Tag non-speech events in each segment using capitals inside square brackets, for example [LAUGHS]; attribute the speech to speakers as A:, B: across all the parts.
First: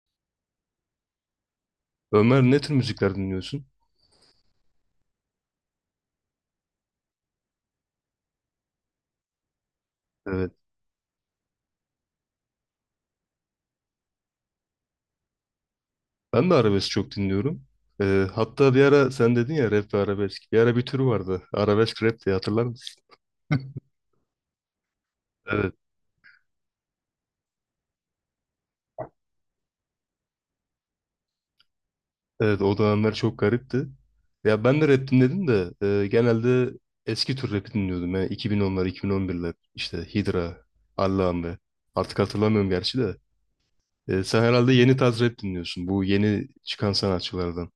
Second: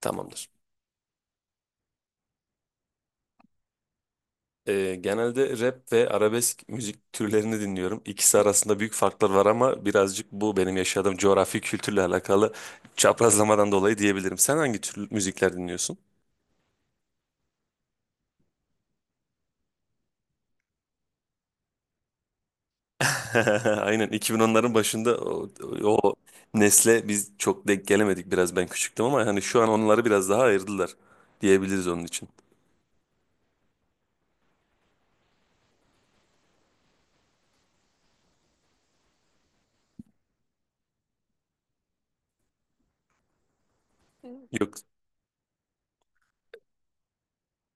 A: Tamamdır.
B: Ömer, ne tür müzikler dinliyorsun?
A: Genelde rap ve arabesk müzik türlerini dinliyorum. İkisi arasında büyük farklar var ama birazcık
B: Evet.
A: bu benim yaşadığım coğrafi kültürle alakalı çaprazlamadan dolayı diyebilirim. Sen hangi tür müzikler dinliyorsun?
B: Ben de arabesk çok dinliyorum. Hatta bir ara sen dedin ya, rap ve arabesk. Bir ara bir türü vardı. Arabesk rap diye hatırlar mısın?
A: [LAUGHS] Aynen 2010'ların başında o,
B: Evet.
A: o nesle biz çok denk gelemedik, biraz ben küçüktüm ama hani şu an onları biraz daha ayırdılar diyebiliriz onun için.
B: Evet, o dönemler çok garipti. Ya ben de rap dinledim de genelde eski tür rapi dinliyordum. Yani 2010'lar, 2011'ler. İşte Hydra, Allame. Artık hatırlamıyorum gerçi de. Sen herhalde
A: Yok
B: yeni tarz rap dinliyorsun. Bu yeni çıkan sanatçılardan.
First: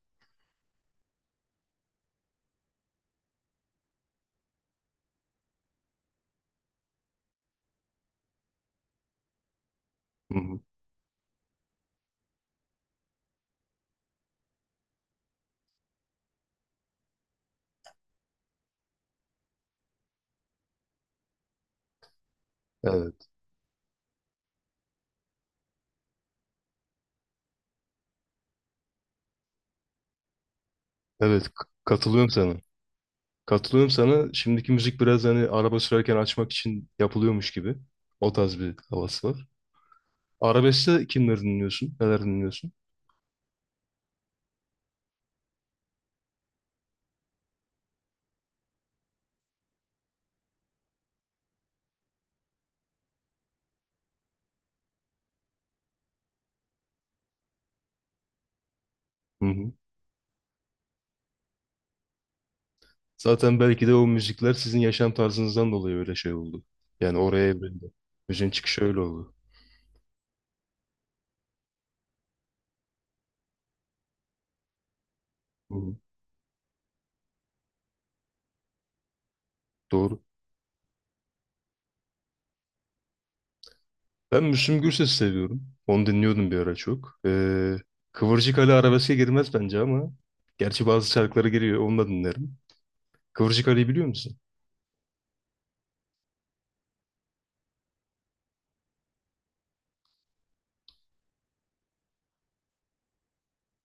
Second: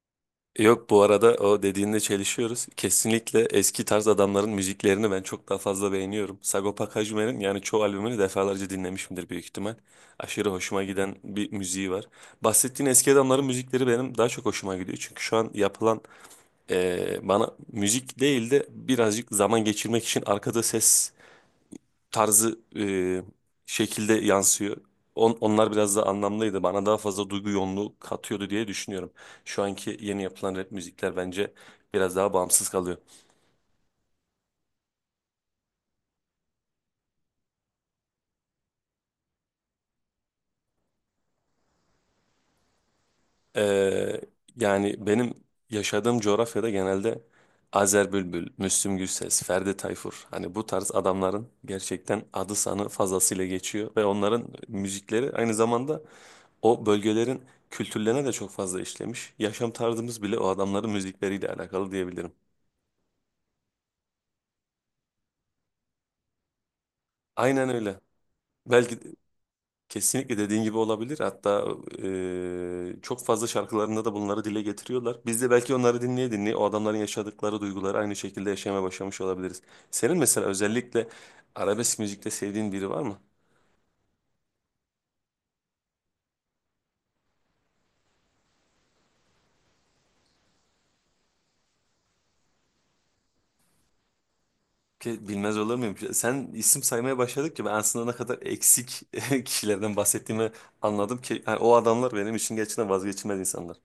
A: Yok, bu arada o dediğinde çelişiyoruz. Kesinlikle eski tarz adamların müziklerini ben çok daha fazla beğeniyorum. Sagopa Kajmer'in yani çoğu albümünü defalarca dinlemişimdir büyük ihtimal.
B: Hı
A: Aşırı
B: hı.
A: hoşuma giden bir müziği var. Bahsettiğin eski adamların müzikleri benim daha çok hoşuma gidiyor. Çünkü şu an yapılan bana müzik değil de birazcık zaman geçirmek için arkada ses tarzı
B: Evet.
A: şekilde yansıyor. Onlar biraz daha anlamlıydı. Bana daha fazla duygu yoğunluğu katıyordu diye düşünüyorum. Şu anki yeni yapılan rap müzikler
B: Evet,
A: bence biraz
B: katılıyorum
A: daha
B: sana.
A: bağımsız kalıyor.
B: Katılıyorum sana. Şimdiki müzik biraz hani araba sürerken açmak için yapılıyormuş gibi. O tarz bir havası var. Arabeskte kimleri dinliyorsun? Neler dinliyorsun?
A: Ee, Yani benim yaşadığım coğrafyada genelde Azer Bülbül, Müslüm Gürses, Ferdi Tayfur, hani bu tarz adamların gerçekten adı sanı fazlasıyla geçiyor ve onların müzikleri aynı zamanda o bölgelerin kültürlerine de çok fazla işlemiş.
B: Hı
A: Yaşam
B: hı.
A: tarzımız bile o adamların müzikleriyle alakalı diyebilirim.
B: Zaten belki de o müzikler sizin yaşam tarzınızdan dolayı öyle şey oldu. Yani oraya
A: Aynen
B: evrildi.
A: öyle.
B: Müziğin çıkışı
A: Belki
B: öyle oldu.
A: kesinlikle dediğin gibi olabilir. Hatta çok fazla şarkılarında da bunları dile getiriyorlar. Biz de
B: Hı
A: belki
B: hı.
A: onları dinleye dinleye o adamların yaşadıkları duyguları aynı şekilde yaşamaya başlamış olabiliriz. Senin
B: Doğru.
A: mesela özellikle arabesk müzikte sevdiğin biri var mı?
B: Ben Müslüm Gürses'i seviyorum. Onu dinliyordum bir ara çok. Kıvırcık Ali arabeske girmez bence ama. Gerçi bazı şarkıları giriyor. Onu da dinlerim. Kıvırcık Ali'yi biliyor musun?
A: Ki bilmez olur muyum? Sen isim saymaya başladıkça ben aslında ne kadar eksik [LAUGHS] kişilerden bahsettiğimi anladım ki, yani o adamlar benim için gerçekten vazgeçilmez insanlar.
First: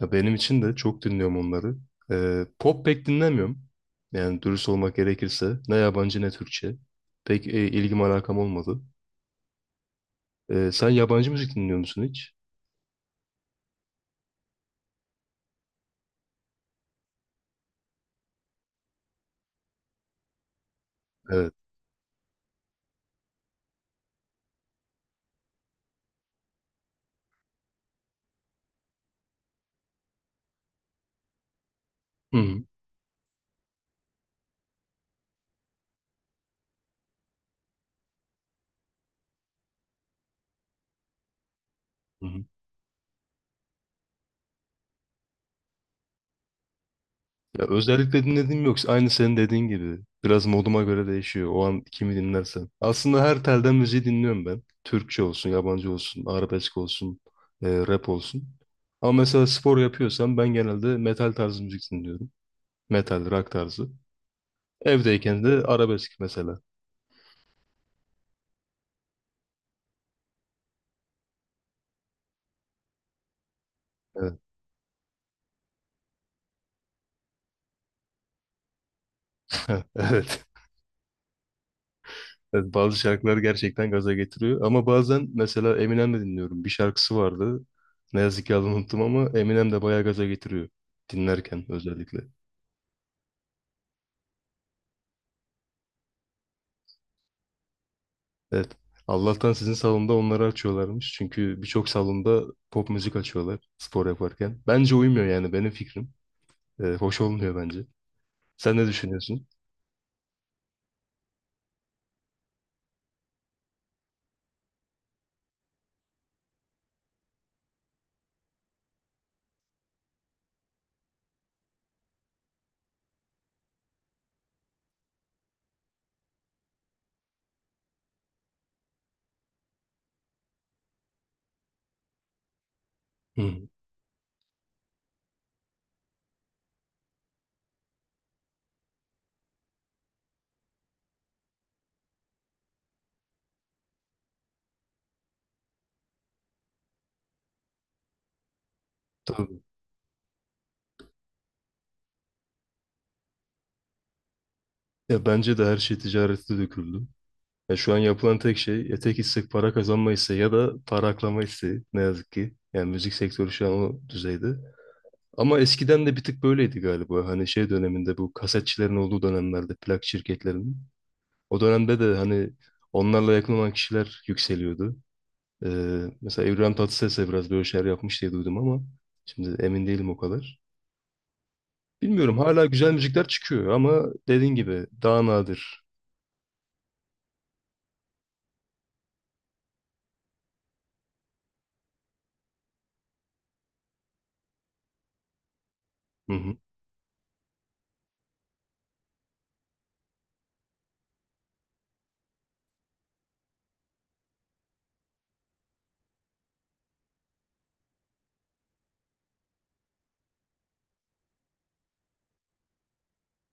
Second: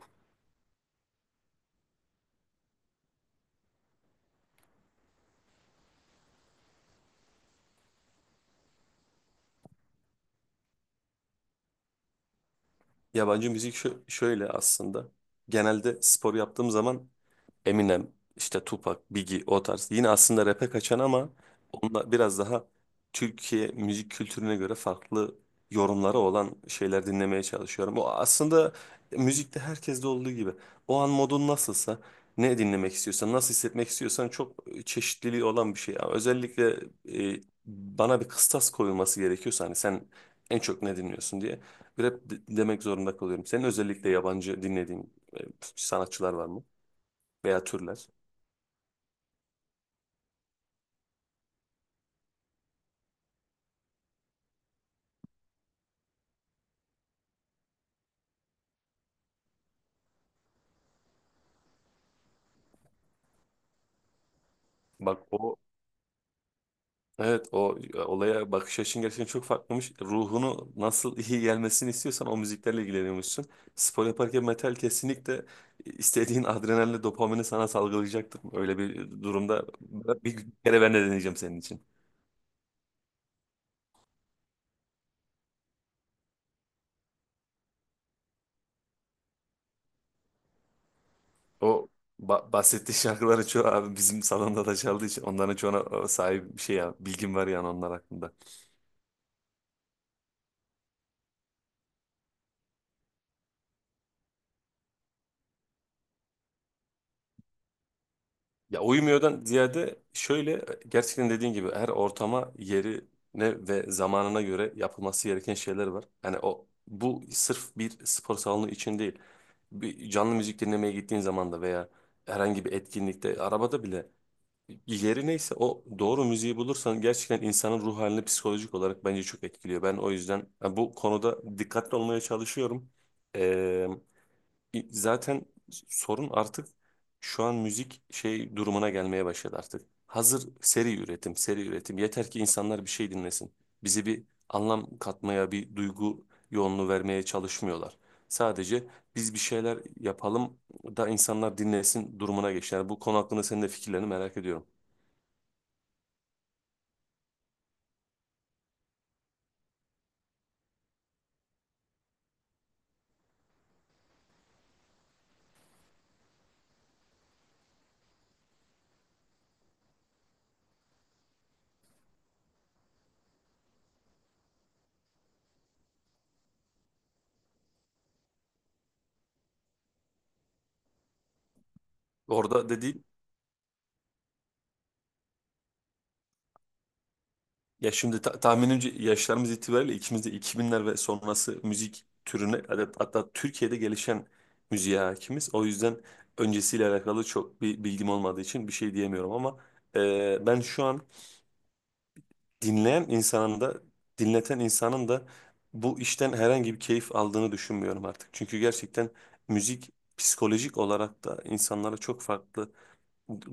B: Ya benim için de çok dinliyorum onları. Pop pek dinlemiyorum. Yani dürüst olmak gerekirse ne yabancı ne Türkçe. Pek ilgim alakam olmadı. Sen yabancı müzik dinliyor musun hiç?
A: Yabancı müzik şöyle aslında. Genelde spor yaptığım zaman Eminem, işte Tupac, Biggie, o tarz. Yine aslında rap'e kaçan ama
B: Evet.
A: onunla biraz daha Türkiye müzik kültürüne göre farklı yorumları olan şeyler dinlemeye çalışıyorum. O aslında müzikte herkeste olduğu gibi. O an modun nasılsa,
B: Hı
A: ne
B: hı.
A: dinlemek istiyorsan, nasıl hissetmek istiyorsan çok çeşitliliği olan bir şey. Ama özellikle e, bana bir kıstas koyulması gerekiyorsa hani sen en çok ne dinliyorsun diye
B: Hı hı.
A: demek zorunda kalıyorum. Senin özellikle yabancı dinlediğin e, sanatçılar var mı?
B: Ya
A: Veya türler?
B: özellikle dinlediğim yok. Aynı senin dediğin gibi. Biraz moduma göre değişiyor. O an kimi dinlersem. Aslında her telden müziği dinliyorum ben. Türkçe olsun, yabancı olsun, arabesk olsun, rap olsun. Ama mesela spor yapıyorsam ben genelde metal tarzı müzik dinliyorum. Metal, rock tarzı.
A: Bak
B: Evdeyken de
A: o
B: arabesk mesela.
A: evet o olaya bakış açın gerçekten çok farklıymış. Ruhunu nasıl iyi gelmesini istiyorsan o müziklerle ilgileniyormuşsun. Spor
B: Evet.
A: yaparken metal kesinlikle istediğin adrenalinle dopamini sana salgılayacaktır. Öyle bir durumda
B: [LAUGHS] Evet.
A: bir kere ben de deneyeceğim senin için.
B: Evet, bazı şarkılar gerçekten gaza getiriyor. Ama bazen mesela Eminem de dinliyorum. Bir şarkısı vardı. Ne yazık ki adını unuttum ama Eminem de bayağı gaza getiriyor. Dinlerken
A: O
B: özellikle.
A: bahsettiği şarkıların çoğu abi bizim salonda da çaldığı için onların çoğuna sahip bir şey, ya bilgim var yani onlar hakkında.
B: Evet. Allah'tan sizin salonda onları açıyorlarmış. Çünkü birçok salonda pop müzik açıyorlar spor yaparken. Bence uymuyor, yani benim fikrim. Hoş olmuyor bence. Sen
A: Ya
B: ne
A: uyumuyordan
B: düşünüyorsun?
A: ziyade şöyle, gerçekten dediğin gibi her ortama, yerine ve zamanına göre yapılması gereken şeyler var. Yani o bu sırf bir spor salonu için değil. Bir canlı müzik dinlemeye gittiğin zaman da veya herhangi bir etkinlikte, arabada bile yeri neyse o doğru müziği bulursan gerçekten insanın ruh halini psikolojik olarak bence çok etkiliyor. Ben o yüzden yani bu konuda dikkatli olmaya çalışıyorum.
B: Hı,
A: Zaten sorun artık şu an müzik şey durumuna gelmeye başladı artık. Hazır seri üretim, seri üretim. Yeter ki insanlar bir şey dinlesin. Bize bir anlam katmaya, bir duygu yoğunluğu vermeye çalışmıyorlar. Sadece biz bir
B: tabii.
A: şeyler yapalım da insanlar dinlesin durumuna geçtiler. Bu konu hakkında senin de fikirlerini merak ediyorum.
B: Ya bence de her şey ticarete döküldü. Ya şu an yapılan tek şey etek istek para kazanma isteği ya da para aklama isteği, ne yazık ki. Yani müzik sektörü şu an o düzeyde. Ama eskiden de bir tık böyleydi galiba. Hani şey döneminde, bu kasetçilerin olduğu dönemlerde, plak şirketlerinin. O dönemde de hani onlarla yakın olan kişiler yükseliyordu. Mesela İbrahim Tatlıses de biraz böyle şeyler yapmış diye duydum ama şimdi emin değilim o kadar. Bilmiyorum, hala
A: Orada
B: güzel
A: dedi.
B: müzikler çıkıyor ama dediğin gibi daha nadir.
A: Ya şimdi tahminimce yaşlarımız itibariyle ikimiz de 2000'ler ve sonrası müzik türüne, hatta Türkiye'de gelişen müziğe hakimiz. O yüzden
B: Hı hı,
A: öncesiyle alakalı çok bir bilgim olmadığı için bir şey diyemiyorum ama ben şu an dinleyen insanın da dinleten insanın da bu işten herhangi bir keyif aldığını düşünmüyorum artık. Çünkü gerçekten müzik psikolojik olarak da insanlara çok farklı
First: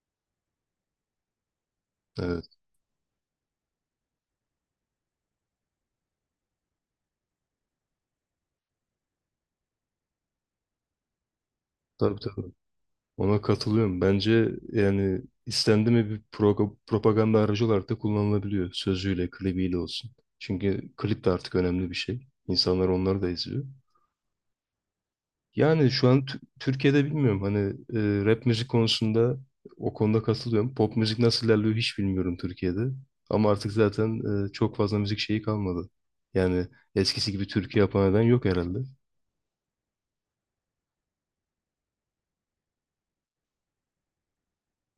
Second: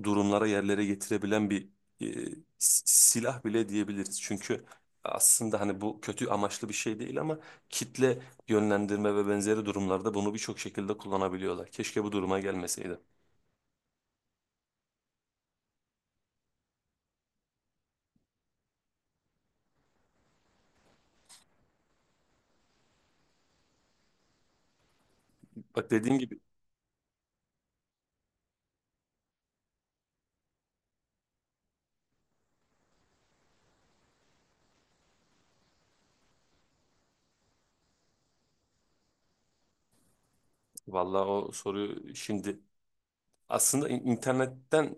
A: durumlara, yerlere getirebilen bir e,
B: evet,
A: silah bile diyebiliriz. Çünkü aslında hani bu kötü amaçlı bir şey değil ama kitle yönlendirme ve benzeri durumlarda bunu birçok şekilde kullanabiliyorlar. Keşke bu
B: tabii
A: duruma
B: tabii.
A: gelmeseydi.
B: Ona katılıyorum. Bence yani istendi mi bir propaganda aracı olarak da kullanılabiliyor. Sözüyle, klibiyle olsun. Çünkü klip de artık önemli bir şey. İnsanlar onları da izliyor. Yani
A: Bak
B: şu an
A: dediğim gibi,
B: Türkiye'de bilmiyorum. Hani rap müzik konusunda, o konuda katılıyorum. Pop müzik nasıl ilerliyor hiç bilmiyorum Türkiye'de. Ama artık zaten çok fazla müzik şeyi kalmadı. Yani eskisi gibi türkü yapan eden yok herhalde.
A: vallahi o soruyu şimdi aslında internetten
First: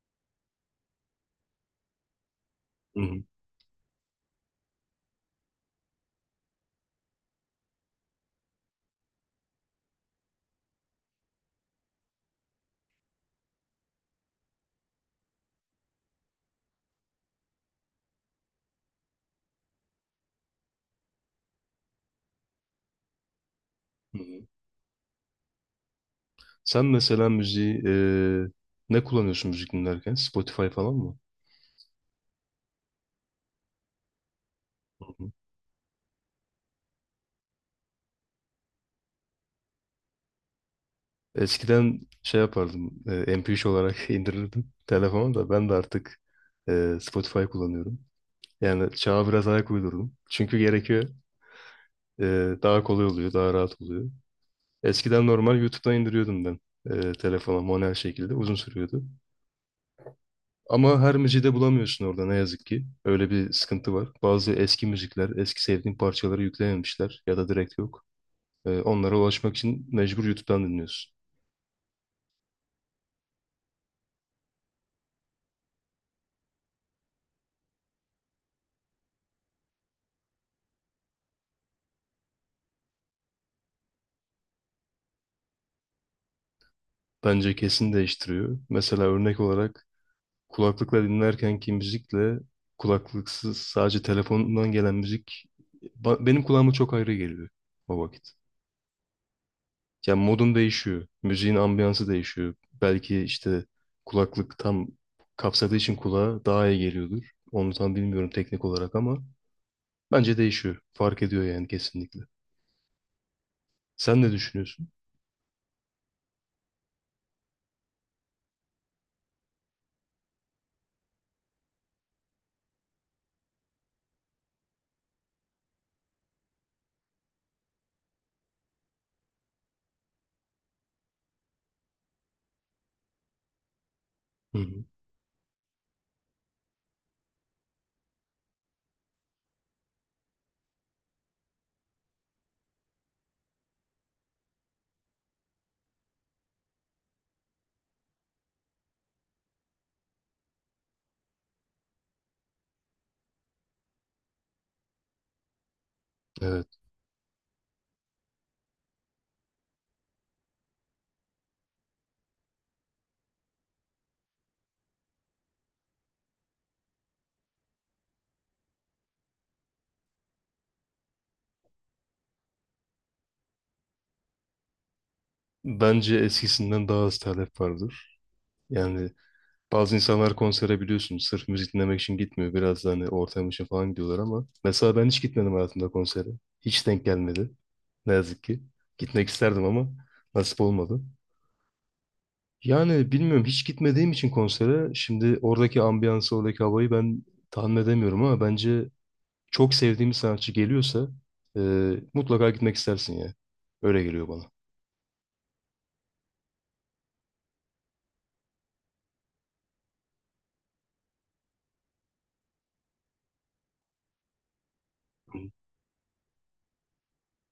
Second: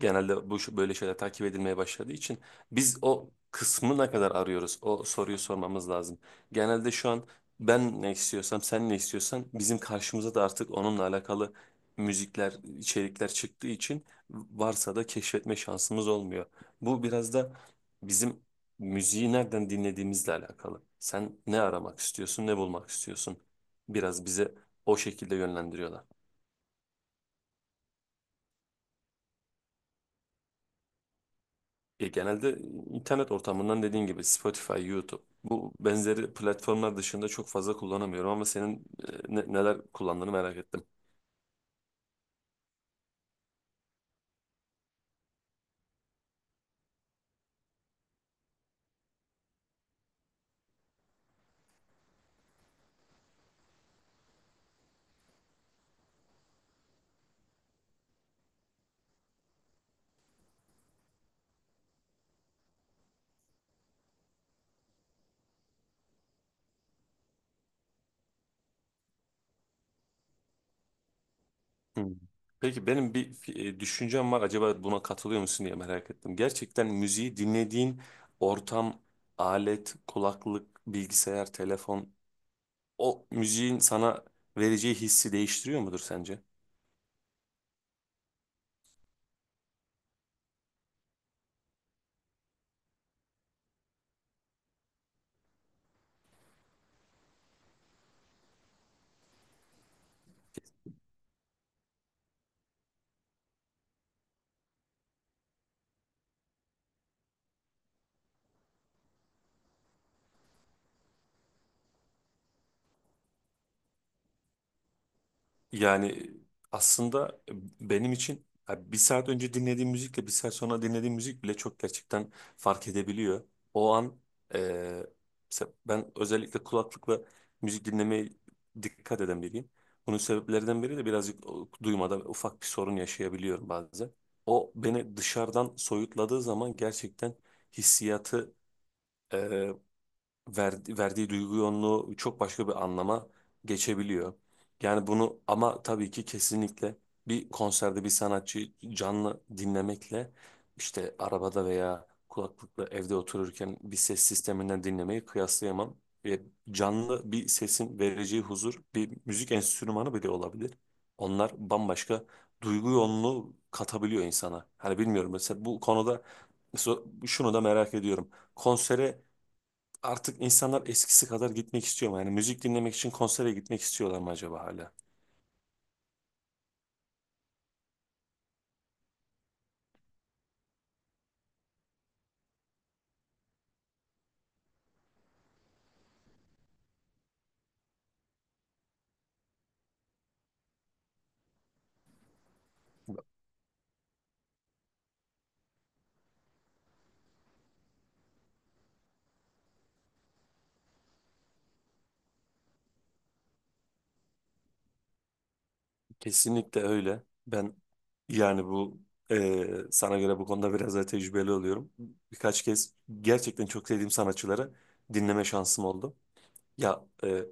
A: genelde böyle şeyler takip edilmeye başladığı için biz
B: Hı hı.
A: o kısmı ne kadar arıyoruz? O soruyu sormamız lazım. Genelde şu an ben ne istiyorsam, sen ne istiyorsan bizim karşımıza da artık onunla alakalı müzikler, içerikler çıktığı için, varsa da keşfetme şansımız olmuyor. Bu biraz da bizim müziği nereden dinlediğimizle alakalı. Sen ne aramak istiyorsun, ne bulmak istiyorsun?
B: Hı
A: Biraz
B: hı.
A: bize o şekilde yönlendiriyorlar.
B: Sen mesela müziği ne kullanıyorsun müzik dinlerken? Spotify falan mı?
A: Ya genelde internet ortamından dediğin gibi Spotify,
B: Hı
A: YouTube
B: hı.
A: bu benzeri platformlar dışında çok fazla kullanamıyorum ama senin neler kullandığını merak ettim.
B: Eskiden şey yapardım. MP3 olarak [LAUGHS] indirirdim telefona, da ben de artık Spotify kullanıyorum. Yani çağa biraz ayak uydurdum. Çünkü gerekiyor. Daha kolay oluyor, daha rahat oluyor. Eskiden normal YouTube'dan indiriyordum ben telefona manuel şekilde. Uzun sürüyordu. Ama her müziği de bulamıyorsun orada, ne yazık ki. Öyle bir sıkıntı var. Bazı eski müzikler, eski sevdiğin parçaları yüklememişler ya da direkt yok. Onlara ulaşmak için mecbur YouTube'dan dinliyorsun.
A: Hmm. Peki benim bir düşüncem var, acaba buna katılıyor musun diye merak ettim. Gerçekten müziği dinlediğin ortam, alet, kulaklık, bilgisayar, telefon o müziğin sana vereceği hissi değiştiriyor mudur sence?
B: Bence kesin değiştiriyor. Mesela örnek olarak kulaklıkla dinlerkenki müzikle kulaklıksız sadece telefondan gelen müzik benim kulağıma çok ayrı geliyor o vakit. Yani modum değişiyor. Müziğin ambiyansı değişiyor. Belki işte kulaklık tam kapsadığı için kulağa daha iyi geliyordur. Onu tam bilmiyorum teknik olarak ama bence değişiyor. Fark ediyor yani, kesinlikle. Sen ne düşünüyorsun?
A: Yani aslında benim için ya bir saat önce dinlediğim müzikle bir saat sonra dinlediğim müzik bile çok gerçekten fark edebiliyor. O an eee, mesela ben özellikle kulaklıkla müzik dinlemeye dikkat eden biriyim. Bunun sebeplerinden biri de birazcık duymada ufak bir sorun yaşayabiliyorum bazen.
B: Hı
A: O
B: hı.
A: beni dışarıdan soyutladığı zaman gerçekten hissiyatı verdiği duygu yoğunluğu çok başka bir anlama geçebiliyor. Yani bunu, ama tabii ki kesinlikle bir konserde bir sanatçıyı canlı dinlemekle işte arabada veya kulaklıkla evde otururken bir ses sisteminden dinlemeyi kıyaslayamam. E,
B: Evet.
A: Canlı bir sesin vereceği huzur bir müzik enstrümanı bile olabilir. Onlar bambaşka duygu yoğunluğu katabiliyor insana. Hani bilmiyorum, mesela bu konuda mesela şunu da merak ediyorum. Konsere artık insanlar eskisi kadar gitmek istiyor mu? Yani müzik dinlemek için konsere gitmek istiyorlar mı acaba hala?
B: Bence eskisinden daha az talep vardır. Yani bazı insanlar konsere biliyorsun sırf müzik dinlemek için gitmiyor. Biraz da hani ortam için falan gidiyorlar ama mesela ben hiç gitmedim hayatımda konsere. Hiç denk gelmedi. Ne yazık ki. Gitmek isterdim ama nasip olmadı. Yani bilmiyorum, hiç gitmediğim için konsere, şimdi oradaki ambiyansı, oradaki havayı ben tahmin edemiyorum ama bence çok sevdiğim bir sanatçı geliyorsa e, mutlaka gitmek istersin ya. Öyle geliyor bana.
A: Kesinlikle öyle. Ben yani bu sana göre bu konuda biraz daha tecrübeli oluyorum. Birkaç kez gerçekten çok sevdiğim sanatçıları
B: Hı
A: dinleme şansım oldu. Ya e,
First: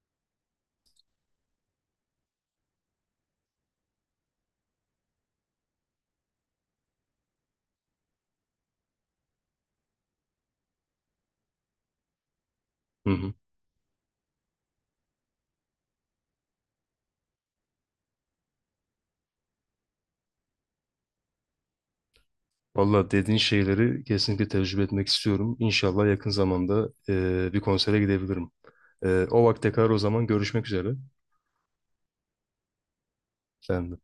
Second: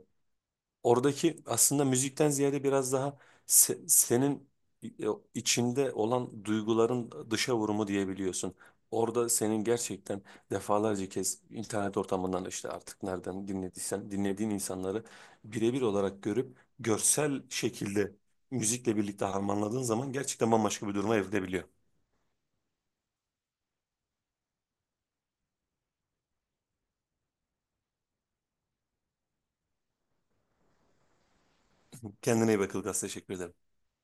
A: Oradaki aslında müzikten ziyade biraz daha senin e, içinde olan duyguların dışa vurumu diyebiliyorsun. Orada senin gerçekten defalarca kez internet ortamından işte artık
B: hı.
A: nereden dinlediysen dinlediğin insanları birebir olarak görüp görsel şekilde müzikle birlikte harmanladığın zaman gerçekten bambaşka bir duruma evrilebiliyor.
B: Valla dediğin şeyleri kesinlikle tecrübe etmek istiyorum. İnşallah yakın zamanda bir konsere gidebilirim. E, o vakte kadar o zaman görüşmek üzere.
A: Kendine iyi bakıl Ilgaz. Teşekkür ederim.
B: Ben